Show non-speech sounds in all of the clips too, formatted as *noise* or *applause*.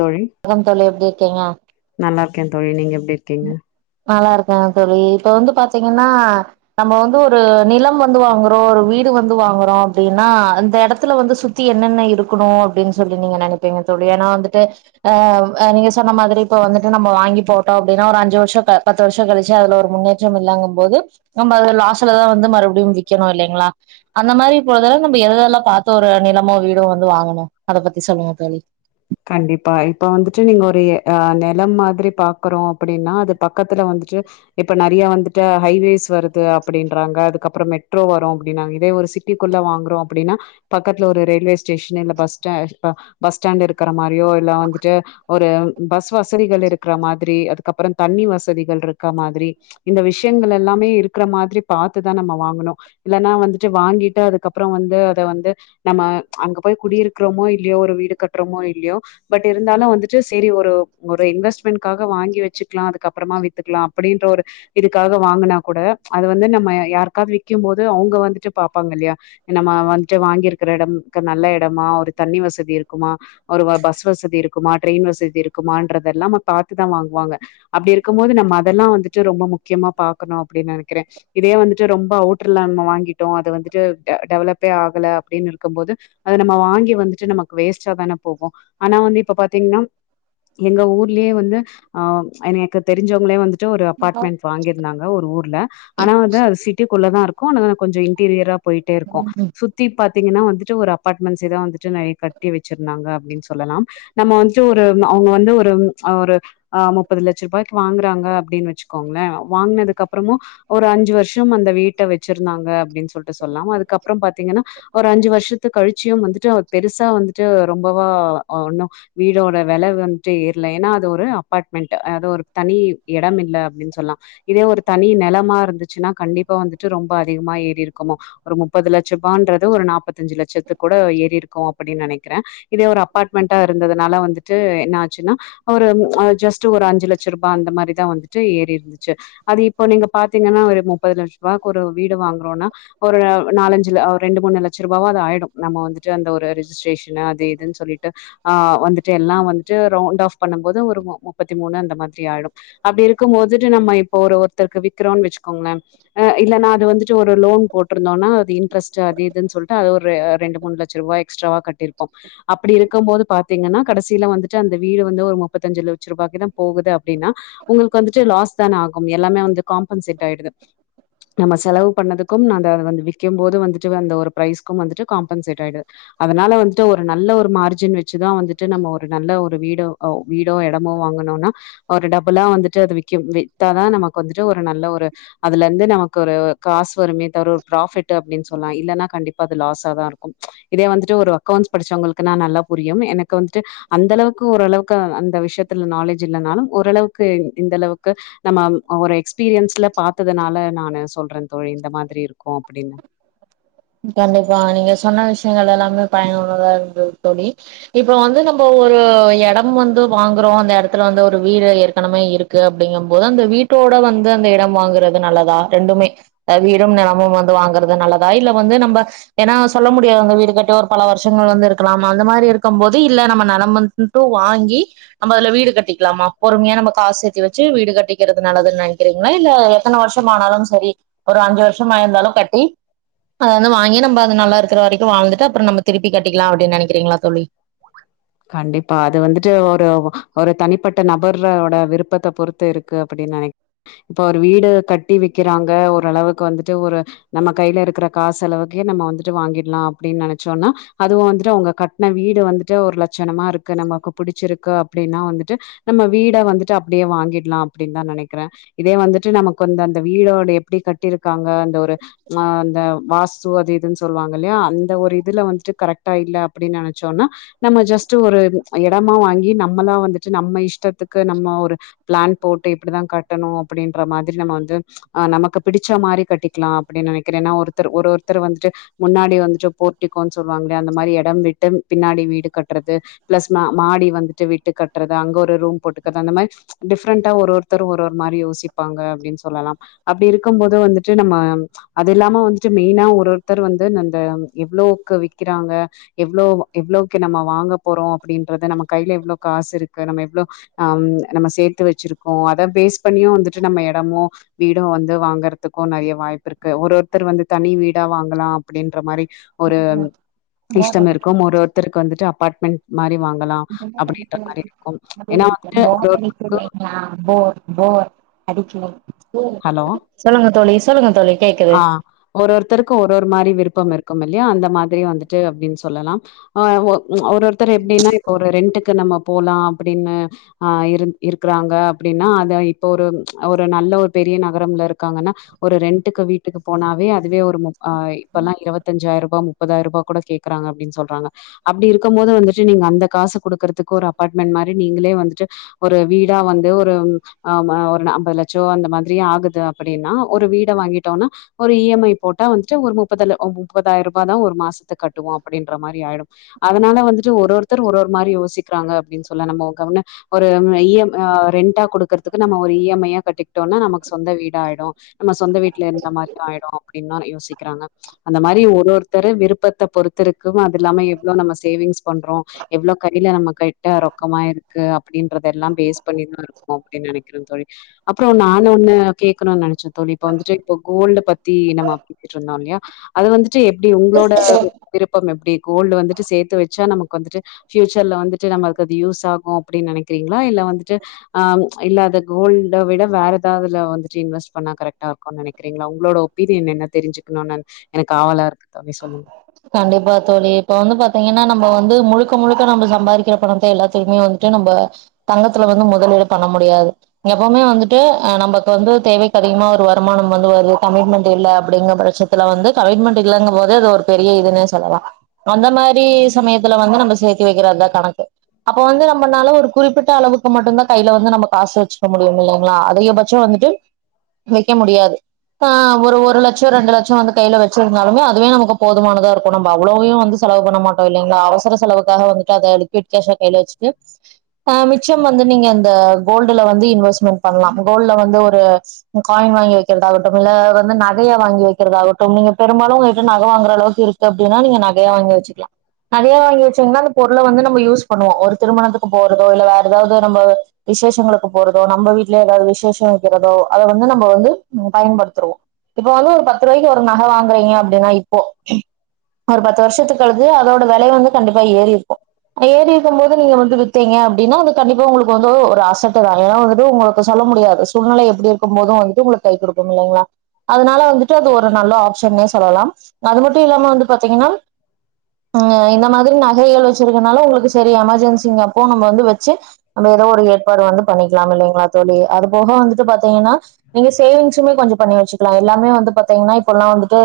தோழி வணக்கம் தோழி எப்டி இருக்கீங்க நல்லா இருக்கேன் தோழி நீங்க எப்டி இருக்கீங்க நல்லா இருக்கேங்க தோழி இப்ப வந்து பாத்தீங்கன்னா நம்ம வந்து ஒரு நிலம் வந்து வாங்குறோ ஒரு வீடு வந்து வாங்குறோ அப்டின்னா அந்த எடத்துல வந்து சுத் தி என்னென்ன இருக்கணு அப்டின்னு சொல்லி நீங்க நெனைப்பீங்க தோழி ஏன்னா வந்துட்டு ஆ ஆ நீங்க சொன்ன மாதிரி இப்ப வந்துட்டு நம்ம வாங்கி போட்டோ அப்டின்னா ஒரு அஞ்சு வர்ஷ பத்து வர்ஷ கழிச்சு அதுல ஒரு முன்னேற்ற இல்லாங்கு போது நம்ம அது லாஸ்சுலதா வந்து மறுபடியு வீக்கணு இல்லைங்களா அந்த மாதிரி பொழுதுலா நம்ம எதெல்லா பாத்து ஒரு நிலமோ வீடோ வந்து வாங்கணு அத பத்தி சொல்லுங்க தோழி கண்டிப்பா இப்ப வந்துட்டு நீங்க ஒரு எ அ நெலம் மாதிரி பாக்குறோ அப்டின்னா அது பக்கத்துல வந்துட்டு இப்ப நறைய வந்துட்டு ஹைவேஸ் வருது அப்டின்றாங்க அதுக் கப்பறோ மெட்ரோ வரு அப்டின்னாங்க இதே ஒரு சிட்டிக்குள்ள வாங்குறோ அப்டின்னா பக்கத்துல ஒரு ரயில்வே ஸ்டேஷன் இல்ல பஸ் ஸ ப பஸ் ஸ்டாண்ட் இருக்கிற மாரியோ இல்ல வந்துட்டு ஒரு பஸ் வசதிகள் இருக்கற மாதிரி அதுக்கப்பறோ தண்ணி வசதிகள் இருக்க மாதிரி இந்த விஷ்யங்கள் எல்லாமே இருக்குற மாதிரி பாத்துதா நம்ம வாங்கனு இல்லனா வந்துட்டு வாங்கிட்டு அதுக்கப்பறோ வந்து அத வந்து நம்ம அங்க போய் குடியிருக்றமோ இல்லயோ ஒரு வீடு கட்றமோ இல்லயோ பட் இருந்தாலு வந்துட்டு சேரி ஒரு இன்வெஸ்ட்மெண்ட்காக வாங்கி வச்சுக்கலா அதுக்கப்பறமா வித்துக்கலா அப்டின்ற ஒரு இதுக்காக வாங்குனா கூட அது வந்து நம்ம யாருக்காவது வி்க்கிம் போது அவுங்க வந்துட்டு பாப்பாங்க இல்லயா நம்ம வந்துட்டு வாங்கிருக்கிற எடம் மிக்க நல்ல எடமா ஒரு தண்ணி வசதி இருக்குமா ஒரு வ பஸ் வசதி இருக்குமா ட்ரய்ன் வசதி இருக்குமான்றதல்லா பாத்துதா வாங்குவாங்க அப்டி இருக்கும்போது நம்ம அதல்லா வந்துட்டு ரொம்ப முக்கியமா பாக்கணு அப்டின் நெனைக்கறே இதே வந்துட்டு ரொம்ப அவுட்ருல நம்ம வாங்கிட்டோ அது வந்துட்டு ட டெவலப்பே ஆகல அப்டின் இருக்கும் போது அது நம்ம வாங்கி வந்துட்டு நமக்கு வேஸ்டா தான போகு ஆனா வந்து இப்ப பாத்தீங்கன்னா எங்க ஊர்லயே வந்து அ எனய்க்கு தெருஞ்சவுங்களே வந்துட்டு ஒரு அபார்ட்மண்ட் வாங்கியிருந்தாங்க ஒரு ஊர்ல ஆனா வந்து அது சிட்டிக்குள்ளதா இருக்கு ஆனா கொஞ்சோ இன்டீரியரா போயிட்டே இருக்கு சுத்தி பாத்தீங்கன்னா வந்துட்டு ஒரு அபார்ட்மண்ட்ஸே தா வந்துட்டு நெறைய க பூட்டி வச்சிருந்தாங்க அப்டின் சொல்லலாம் நம்ம வந்துட்டு ஒரு அவுங்க வந்து ஒரு அ ஒரு அ முப்பது லட்ச ரூபாய்க்கு வாங்குறாங்க அப்டின் வச்சுக்கோங்களே வாங்கனதுக்கு அப்றமு ஒரு அஞ்சு வர்ஷம் அந்த வீட்ட வச்சிருந்தாங்க அப்டின் சொல்ட்டு சொல்லாம் அதுக்கப் பறோ பாத்தீங்கன்னா ஒரு அஞ்சு வருஷத்து கழுச்சியும் வந்துட்டு பெருசா வந்துட்டு ரொம்பவா அ ஒண்ணு வீடோட வெல வந்ட்டு ஏற்ல ஏனா அது ஒரு அபாட்மண்ட் அது ஒரு தனி எடம் இல்ல அப்டின் சொல்லா இதே ஒரு தனி நெலமா இருந்துச்சுன்னா கண்டிப்பா வந்துட்டு ரொம்ப அதிகமா ஏறி இருக்குமோ ஒரு முப்பது லட்சருபான்றது ஒரு நாப்பத்தஞ்சு லட்சத்து கூட ஏறி இருக்கு அப்டின் நெனைக்கிறே இதே ஒரு அப் அபாட்மண்ட்டா இருந்ததுனால வந்துட்டு என்ன ஆச்சுனா ஒரு அ ஜஸ்ட்டு ஒரு அஞ்சு லட்ச ரூபா அந்த மாரிதா வந்துட்டு ஏறி இருந்துச்சு அது இப்போ நீங்க பாத்தீங்கன்னா ஒரு முப்பது லட்ச ரூபாய்க்கு ஒரு வீடு வாங்குறோனா ஒரு நாலஞ்சுல ஒரு ரெண்டு மூணு லட்ச ரூபாவா அது ஆயிடு நம்ம வந்துட்டு அந்த ஒரு ரிஜிஸ்ட்ரேஷ ன் அது இதுன்னு சொல்லிட்டு அ வந்துட்டு எல்லா வந்துட்டு ரண்ட் ஆஃப் பண்ணும் போது ஒரு முப்பத் தி மூணு அந்த மாதிரி ஆயிடு அப்டி இருக்கும் போதுட்டு நம்ம இப்போ ஒரு ஒருத்தருக்கு விக்கிரோன் வச்சுக்கோங்களே அ இல்லனா அது வந்துட்டு ஒரு லோன் போட்ருந்தோனா அது இன்ட்ரஸ்ட் அது இதுன்னு சொல்ட்டு அது ஒரு ரெண்டு மூணு லச்ச ரூபாய் எக்ஸ்ட்ராவா கட்டிருப்போ அப்டி இருக்கும் போது பாத்தீங்கன்னா கடசீல வந்துட்டு அந்த வீடு வந்து ஒரு முப்பத்தஞ்சு லச்ச ரூபாய்க்கு தா போகுது அப்டினா உங்களுக்கு வந்துட்டு லாஸ் தான ஆகும் எல்லாமே வந்து காம்பன்சேட் ஆயிடுது நம்ம செலவு பண்ணதுக்கும் நா அந்த அத வந்து விக்கம் போது வந்துட்டு அந்த ஒரு பிரைஸ்கும் வந்துட்டு காம்பன்சேட் ஆயிடு அதுனால வந்து ட்டு ஒரு நல்ல ஒரு மார்ஜின் வச்சுதா வந்துட்டு நம்ம ஒரு நல்ல ஒரு வீடோ அ வீடோ எடமோ வாங்குணோனா ஒரு டபுல்லா வந்துட்டு அது விக்கிம் வித்தாதா நமக்கு வந்துட்டு ஒரு நல்ல ஒரு அதுல இருந்து நமக்கு ஒரு காசு வருமே தவிர ஒரு ப்ராஃபிட்டு அப்டின் சொல்லா இல்லன்னா கண்டிப்பா அது லாஸா தா இருக்கும் இதே வந்துட்டு ஒரு அக்கோண்ட்ஸ் படுச்சவுங்களுக்குனா நல்லா புரியும் எனக்கு வந்துட்டு அந்த அளவுக்கு ஓரளவுக்கு அந்த விஷயத்துல நாலேஜ் இல்லனாலு ஓரளவுக்கு இந்த அளவுக்கு நம்ம ஒரு எக்ஸ்பீரியன்ஸ்ல பாத்ததுனால நானு சொல்றே தோழி இந்த மாதிரி இருக்கு அப்டின்னு கண்டிப்பா நீங்க சொன்ன விஷயங்கள் எல்லாமே பயனுள்ளதா இருந்தது தோழி இப்ப வந்து நம்ம ஒரு எடம் வந்து வாங்குறோ அந்த எடத்துல வந்து ஒரு வீடு ஏற்கனவே இருக் கு அப்டிங்கம்போது அந்த வீட்டோட வந்து அந்த இடம் வாங்குறது நல்லதா ரெண்டுமே அ வீடும் நெலமும் வந்து வாங்குறது நல்லதா இல்ல வந்து நம்ப ஏனா சொல்ல முடியாது அந்த வீடு கட்டி ஒரு பல வருஷங்கள் வந்து இருக்கலாம் அந்த மாரி இருக்கம் போது இல்ல நம்ம நெலம் வந் டு வாங்கி நம்ம அதுல வீடு கட்டிக்லாமா பொறுமையா நம்ம காசேத்தி வச்சு வீடு கட்டிக்றது நல்லதுன் நெனக்றீங்களா இல்ல எத்தன வருஷம் ஆனாலும் சரி ஒரு அஞ்சு வருஷம் ஆயிருந்தாலு கட்டி அத வந்து வாங்கி நம்ம அது நல்லா இருக்குற வரைக்கு வாழ்ந்துட்டு அப்றோ நம்ம திருப்பி கட்டிக்லா அப்டின் நெனக்கிறீங்ளா தோழி கண்டிப்பா அது வந்துட்டு ஒரு ஒரு தனிப்பட்ட நபர் ஓட விருப்பத்த பொறுத் து இருக்கு அப்டின் நெனைக் இப்ப ஒரு வீடு கட்டி விக்கிறாங்க ஓரளவுக்கு வந்துட்டு ஒரு நம்ம கைல இருக்கிற காசு அளவுக்கே நம்ம வந்துட்டு வாங்கிட்லா அப்டின் நெனச்சோன்னா அதுவு வந்துட்டு அவுங்க கட்ன வீடு வந்துட்டு ஒரு லட்சணமா இருக்கு நமக்கு புடுச்சுருக்கு அப்டின்னா வந்துட்டு நம்ம வீட வந்துட்டு அப்டியே வாங்கிட்லா அப்டின் தா நெனக்கிறே இதே வந்துட்டு நமக்கு வந்த அந்த வீடோட எப்டி கட்டியிருக்காங்க அந்த ஒரு அ அந்த வாஸ்து அது இதுன் சொல்வாங்க இல்லயா அந்த ஒரு இதுல வந்துட்டு கரெக்டா இல்ல அப்டின் நெனச்சோன்னா நம்ம ஜஸ்ட் ஒரு எடமா வாங்கி நம்மளா வந்துட்டு நம்ம இஷ்டத்துக்கு நம்ம ஒரு ப்ளன் போட்டு இப்டிதா கட்டணு அப்டின்ற மாதிரி நம்ம வந்து ஆ நமக்கு பிடிச்ச மாரி கட்டிக்லா அப்டின் நெனக்கிறே ஏனா ஒருத்தர் ஒரு ஒருத்தர் வந்துட்டு முன்னாடி வந்துட்டு போட்டிக்கோன் சொல்லுவாங்கல்யா அந்த மாரி எடம் விட்டு பின்னாடி வீடு கட் றது பிளஸ் மா மாடி வந்துட்டு விட்டு கட்றது அங்க ஒரு ரூம் போட்டுக்கது அந்த மாரி டிஃப்ரெண்டா ஒரு ஒருத்தர் ஒரு ஒரு மாரி யோசிப்பாங்க அப்டின் சொல்லலாம் அப்டி இருக்கும் போது வந்துட்டு நம்ம அது இல்லாம வந்துட்டு மெயினா ஒரு ஒருத்தர் வந்து அந்த எவ்ளோக்கு விக்கிறாங்க எவ்ளோ எவ்ளோக்கு நம்ம வாங்க போறோ அப்டின்றது நம்ம கைல எவ்ளோ காசு இருக்கு நம்ம எவ்ளோ ஆம் நம்ம சேத்து வச்சுருக்கோ அத பேஸ் பண்ணியு வந்துட்டு நம்ம எடமோ வீடு வந்து வாங்கறதுக்கு நெறய வாய்ப்பு இருக்கு ஒரு ஒருத்தர் வந்து தனி வீடா வாங்கலா அப்டின்ற மாரி ஒரு இஷ்டம் இருக்கு ஒரு ஒருத்தருக்கு வந்துட்டு அபார்ட்மெண்ட் மாரி வாங்கலா அப்டின்ற மாரி இருக்கும் ஏனா வந்துட்டு போர் ஒரு ஒருத்த அடிக்குது இல்லைங்களா ஹலோ சொல்லுங்க தோழி சொல்லுங்க தோழி கேக்குது ஆ ஒரு ஒருத்தருக்கு ஒரு ஒரு மாரி விருப்பம் இருக்கும் இல்யா அந்த மாதிரி வந்துட்டு அப்டின் சொல்லலாம் ஆ ஒ ம் ஒரு ஒருத்தர் எப்டின்னா இப்ப ஒரு ரெண்ட்க்கு நம்ம போலா அப்டின்னு ஆ இருந் இருக்றாங்க அப்டின்னா அது இப்ப ஒரு ஒரு நல்ல ஒரு பெரிய நகரம்ல இருக்காங்கன்னா ஒரு ரெண்டுக்கு வீட்டுக்கு போனாவே அதுவே ஒரு் முப் அ இப்பெல்லா இருபத்தஞ்சாயிர் ரூவா முப் முப்பதாயிர் ரூவா கூட கேக்குறாங்க அப்டின் சொல்றாங்க அப்டி இருக்கும் போது வந்துட்டு நீங்க அந்த காசு குடுக்குறதுக்கு ஒரு அபார்ட்மெண்ட் மாரி நீங்களே வந்துட்டு ஒரு வீடா வந்து ஒரு ஆமா ஒரு அம்பது லட்சோ அந்த மாதிரி ஆகுது அப்டின்னா ஒரு வீட வாங்கிட்டோன்னா ஒரு இ எம் ஐ போட்டா வந்துட்டு ஒரு முப்பதுல ஒ முப்பதாயிர் ரூபா தா ஒரு மாசத்துக்கு கட்டுவோ அப்டின்ற மாரி ஆயிடு அதனால வந்துட்டு ஒரு ஒருத்தர் ஒரு ஒரு மாரி யோசிக்றாங்க அப்டின் சொல்ல நம்மோ க ஒன்னு ஒரு ம் ஈ எம் அ ரெண்டா குடுக்கறதுக்கு நம்ம ஒரு இ எம் ஐயா கட்டிக்ட்டோன்னா நமக்கு சொந்த வீடா ஆயிடு நம்ம இல்ல இந்த மாரிதா ஆயிடு அப்டின்தா யோசிக் இருக்காங்க அந்த மாறி ஒரு ஒருத்தர விருப்பத்த பொறுத்து இருக்கும் அது இல்லாம எவ்ளோ நம்ம சேவிங்ஸ் பண்றோ எவ்ளோ கையில நம்ம கட்ட ரொக்கமா இருக்கு அப்படின்றத எல்லாம் பேஸ் பண்ணி தா அப்டின் நெனைக்கிறே தோழி அப்றோ நானு ஒன்னு கேட்கணுன் நெனைச்சே தோழி இப்ப வந்துட்டு இப்போ கோல்ட பத்தி நம்ம *inaudible* இருந்தோ இல்லயா அது வந்துட்டு எப்டி உங்ளோட விருப்பம் எப்டி கோல்ட் வந்துட்டு சேத்து வச்சா நமக்கு வந்துட்டு பியூச்சர்ல வந்துட்டு நம்மள்க்கு அது யூஸ் ஆகு அப்படின் நெனைக்கிறீங்களா இல்ல வந்துட்டு ஆம் இல்ல அத கோல்ட விட வேற ஏதாதுல வந்துட்டு இன்வெஸ் பண்ணா கரெக்டா இருக்குன் நெனைக் கிறீங்ளா உங்களோட ஒப்பீனியன் என்ன தெரிஞ்சுக்கணுனு எனக்கு ஆவலா இருக்கு தம்பி சொல்லுங்க கண்டிப்பா தோழி இப்ப வந்து பாத்தீங்கன்னா நம்ம வந்து முழுக்க முழுக்க நம்ம சம்பாதிக்கிற பணத்த எல்லாத்தையுமே வந் து நம்ப தங்கத்துல வந்து முதலீடு பண்ண முடியாது எப்பவுமே வந்துட்டு அ நமக்கு வந்து தேவைக்கு அதிகமா ஒரு வருமானம் வந்து வருது கமிட்மெண்ட் இல்ல அப்டிங்க பச்சத்துல வந்து கமிட்மெண்ட் இல்லங்கம் போது அது ஒரு பெரிய இதுன்னே சொல்லலா அந்த மாரி சமயத்துல வந்து நம்ம சேத்து வைக்கிறது தா கணக்கு அப்ப வந்து நம்மளால ஒரு குறிப்பிட்ட அளவுக்கு மட்டும்தா கையில வந்து நம்ம காசு வெச்சுக்க முடியும் இல்லைங்களா அதிக பச் சோ வந்துட்டு வெக்க முடியாது ஹ ஒரு ஒரு லட்சோ ரெண்டு லட்சோ வந்து கையில வெச் சுருந்தாலுமே அதுவே நமக்கு போதுமானதா இருக்கு நம்ப அவ்ளவையும் வந்து செலவு பண்ண மாட்டோ இல்லைங்களா அவசர செலவுக்காக வந்துட்டு அத எடுத்து நெட் கேஸா கைல வெச்சுட்டு ஆ மிச்சம் வந்து நீங்க இந்த கோல்டுல வந்து இன்வெஸ்ட்மெண்ட் பண்லா கோல்டுல வந்து ஒரு காயின் வாங்கி வெக்கிறதாகட்டும் இல்ல வந்து நகையா வாங்கி வெக்கிறதாகட்டும் நீங்க பெரும்பாலும் உங்ககிட்ட நக வாங்கிற அளவுக்கு இருக்கு அப்டின்னா நீங்க நகையா வாங்கி வெச்சிக்கலா நகையா வாங்கி வெச்சீங்கன்னா அந்தப் பொருள வந்து நம்ம யூஸ் பண்ணுவோ ஒரு திருமணத்துக்கு போறதோ இல்ல வேற ஏதாவது நம்போ விசேஷங்களுக்கு போறதோ நம்ம வீட்டுல ஏதாவது விசேஷோ வெக்கிறதோ அத வந்து நம்ம வந்து பயன்படுத்துருவோ இப்ப வந்து ஒரு பத்து ரூபாய்கு ஒரு நக வாங் அப்டின்னா இப்போ ஒரு பத்து வருஷத்துக்கு கழிஞ்சி அதோட வெலை வந்து கண்டிப்பா ஏறி இருக்கு ஏறி இருக்கம் போது நீங்க வந்து வித்தீங்க அப்டின்னா அந்து கண்டிப்பா உங்களுக்கு வந்து ஒரு அசட்டு தா ஏனா வந்துட்டு உங்களுக் இப்ப சொல்ல முடியாது சூழ்நெலை எப்டி இருக்கும் போதும் வந்துட்டு உங்களுக்கு கை குடுக்கும் இல்லைங்களா அதனால வந்துட்டு அது ஒரு நல்ல ஆப்ஷ ஷன்னே சொல்லலா அது மட்டும் இல்லாம வந்து பாத்தீங்கன்னா இங்க ஏ இந்த மாதிரி நகைகள் வெச்சிருக்கனால உங்களுக்கு சரி எமர்ஜென்சிங்கற அப்போ நம்ம வந்து வெச்சி நம்ம ஏதோ ஒரு ஏற்பாடு வந்து பண்ணிக்களாம் இல்லைங்களா தோழி அது போக வந்துட்டு பாத்தீங்கன்னா நீங்க சேவிங்ஸுமே கொஞ்சம் பண்ணி வெச்சுக்கலாம் எல்லாமே வந்து பாத்தீங்கன்னா இப்பெல்லா வந்துட்டு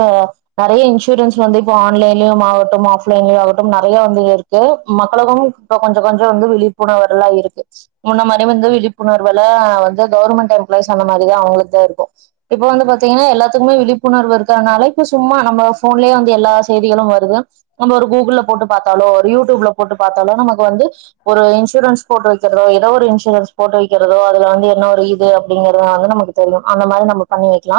நெறைய இன்சூ ரன்ஸ் வந்து இப்ப ஆன்லைன்லயும் ஆகட்டும் ஆஃப்லைன்லயும் ஆகட்டும் நெறைய வந்து இருக்கு மக்களுக்கும் இப்ப கொஞ்ச கொஞ்சம் வந்து விழிப்புணர்வுல்லா இருக்கு முன்ன மாரி வந்து விழிப்புணர்வுல வந்து கவர்மெண்ட் எம்ப்ளாய்ஸ் அந்த மாரிதா அவங்களுக்குதா இருக்கு இப்ப வந்து பாத்தீங்கன்னா எல்லாத்துக்குமே விழிப்புணர்வு இருக் கனால இப்ப சும்மா நம்ம போன்லயே வந்து எல்லா செய்திகளு வருது நம்ம ஒரு கூகுள்ள போட்டு பாத்தாலோ ஒரு யூடியூப்ல போட்டு பாத்தாலோ நமக்கு வந்து ஒரு இன்சூரன்ஸ் போட்டு வைக்கிறதோ ஏதோ ஒரு இன்சூரன்ஸ் போட்டு வைக்கிறதோ அதுல வந்து என்ன ஒரு இது அப்டிங்கிறத வந்து நமக்கு தெரியு அந்த மாரி நம்ம பண்ணி வைக்லா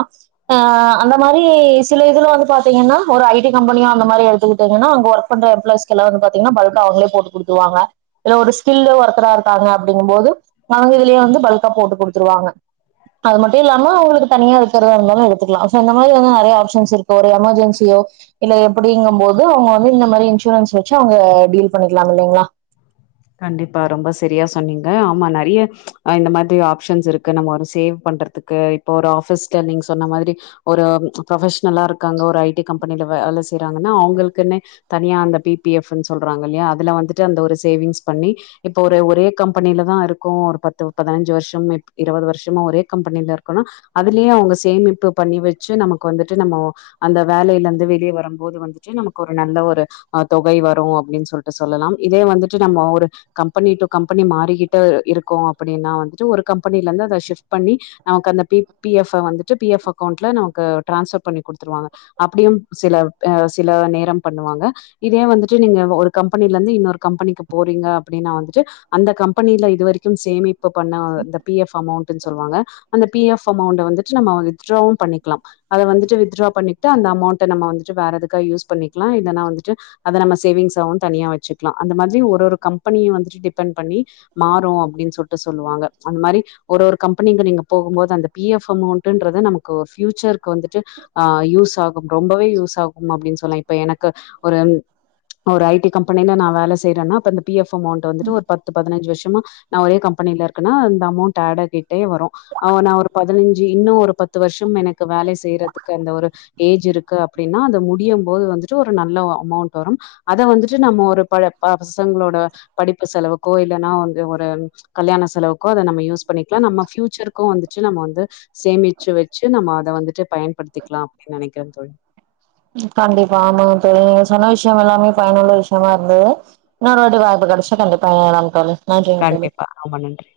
ஹ அந்த மாரி சில இதுல வந்து பாத் தீங்கன்னா ஒரு ஐஸடி கம்பெனியா அந்த மாரி எடுத்துக்கிட்டீங்கன்னா அங்க ஒர்க் பண்ற எம்ப்ளாயிஸ்கெல்லா வந்து பாத்தீங்கன்னா பல்கா அவங்களே போட்டு குடுத்துருவாங்க இது ஒரு ஸ்கில்லு ஒருத்தரா இருக்காங்க அப்டிங்கம்போது நாங்க இதுலயே வந்து பல்கா போட்டு குடுத்துருவாங்க அது மட்டும் இல்லாம அவங்களுக்கு தனியா இருக்கறத இருந்தாலு எடுத்துக்கலா சோ இந்த மாரி இன்னு நெறைய ஆப்ஷன்ஸ் இருக்கு ஒரு எமர்ஜென்சியோ இல்ல எப்டிங்கும் போது அவங்க வந்து இந்த மாரி இன்சூரன்ஸ் வச்சு அவங்க டீல் பண்ணிக்கலாம் இல்லலைங்களா கண்டிப்பா ரொம்ப சரியா சொன்னீங்க ஆமா நெறைய இந்த மாரி அ ஆப்ஷன்ஸ் இருக்கு நம்ம ஒரு சேவ் பண்றதுக் கு இப்ப ஒரு ஆபிஸ்ல நீங்க சொன்ன மாதிரி ஒரு ப்ரொபஷ்னலா இருக்காங்க ஒரு ஐ டி கம்பெனில வேல செய்றாங்கன்னா அவங்களுக்குன்னே தனியா அந்த பி பி எஃப்னு சொல்றாங்க இல்லயா அதுல வந்துட்டு அந்த ஒரு சேவிங்ஸ் பண்ணி இப்போ ஒரு ஒரே கம்பெனில தா இருக்கோம் ஒரு பத்து பதினஞ்சு வருஷம் இருவது வர்ஷமா ஒரே கம்பெனில இருக்கோனா அதுலயே அவங்க சேமிப்பு பண்ணி வெச்சு நமக்கு வந்துட்டு நம்மோ அந்த வேலையில இருந்து வெளியே வரும்போது வந்துட்டு நமக்கு ஒரு நல்ல ஒரு அத் தொகை வரும் அப்டின் சொல்ட்டு சொல்லலாம் இதே வந்துட்டு நம்ம ஒரு கம்பனி டு கம்பனி மாறிக்கிட்டு இருக்கோ அப்டின்னா வந்துட்டு ஒரு கம்பனில இருந்து அத ஷிப்ட் பண்ணி நமக்கு அந்த பி பி எஃப் வ வந்துட்டு பி எஃப் அக்கவுண்ட்ல நமக்கு டிரான்ஸ்வர் பண்ணி குடுத்துருவாங்க அப்டியு சில அ சில நேரம் பண்ணுவாங்க இதே வந்துட்டு நீங்க ஒரு கம்பனில இருந்து இன்னொரு கம்பனிக்கு போறீங்க அப்டின்னா வந்துட்டு அந்த கம்பனில இதுவரைக்கு சேமிப்பு பண்ண இந்த பி எஃப் அமௌண்ட்ன்னு சொல்வாங்க அந்த பி எஃப் அமௌண்ட வந்துட்டு நம்ம வித்ட்ராவு பண்ணிக்கலா அத வந்துட்டு வித்ரா பண்ணிட்டு அந்த அமௌண்ட நம்ம வந்துட்டு வேற எதுக்கா யூஸ் பண்ணிக்கலா இல்லன்னா வந்துட்டு அத நம்ம சேவிங்ஸாவு தனியா வச்சுக்கலா அந்த மாதிரி ஒரு ஒரு கம்பனியு வந்துட்டு டிபெண்ட் பண்ணி மாறும் அப்டின் சொல்ட்டு சொல்வாங்க அந்த மாறி ஒரு ஒரு கம்பனிக்கு நீங்க போகும்போது அந்த பி எஃப் அமௌண்ட்ன்றது நமக்கு ஒரு ஃபியூச்சர்க்கு வந்துட்டு அ யூஸ் ஆகும் ரொம்பவே யூஸ் ஆகும் அப்டின்னு சொல்லா இப்ப எனக்கு ஒரு ஒரு ஐ டி கம்பனில நா வேல செய்யறன்னா அப்ப அந்த பி எஃப் அமௌண்ட் வந்துட்டு ஒரு பத்து பதினஞ்சு வருஷமா நா ஒரே கம்பனில இருக்கன்னா அந்த அமௌண்ட் ஹேட் ஆகிட்டே வரும் அவ நா ஒரு பதினஞ்சு இன்னும் ஒரு பத்து வருஷம் எனக்கு வேல செய்றதுக்கு அந்த ஒரு ஏஜ் இருக்கு அப்டின்னா அத முடியம் போது வந்துட்டு ஒரு நல்ல அமௌண்ட் வரும் அத வந்துட்டு நம்ம ஒரு ப ப பசங்களோட படிப்பு செலவுக்கோ இல்லன்னா வந்து ஒரு கல்யாண செலவுக்கோ அத நம்ம யூஸ் பண்ணிக்கலா நம்ம ஃபியூச்சர்க்கும் வந்துட்டு நம்ம வந்து சேமிச்சு வச்சு நம்ம அத வந்துட்டு பயன்படுத்திக்கலா அப்டின் நெனைக்கிறே தோழி ம் கண்டிப்பா ஆமாங்க தோழி நீங்க சொன்ன விஷயம் எல்லாமே பயனுள்ள விஷயமா இருந்தது இன்னொரு வாட்டி வாய்ப்பு கிடச்சா கண்டிப்பா இணையலா தோழி நன்றிங்க தோழி கண்டிப்பா ரொம்ப நன்றி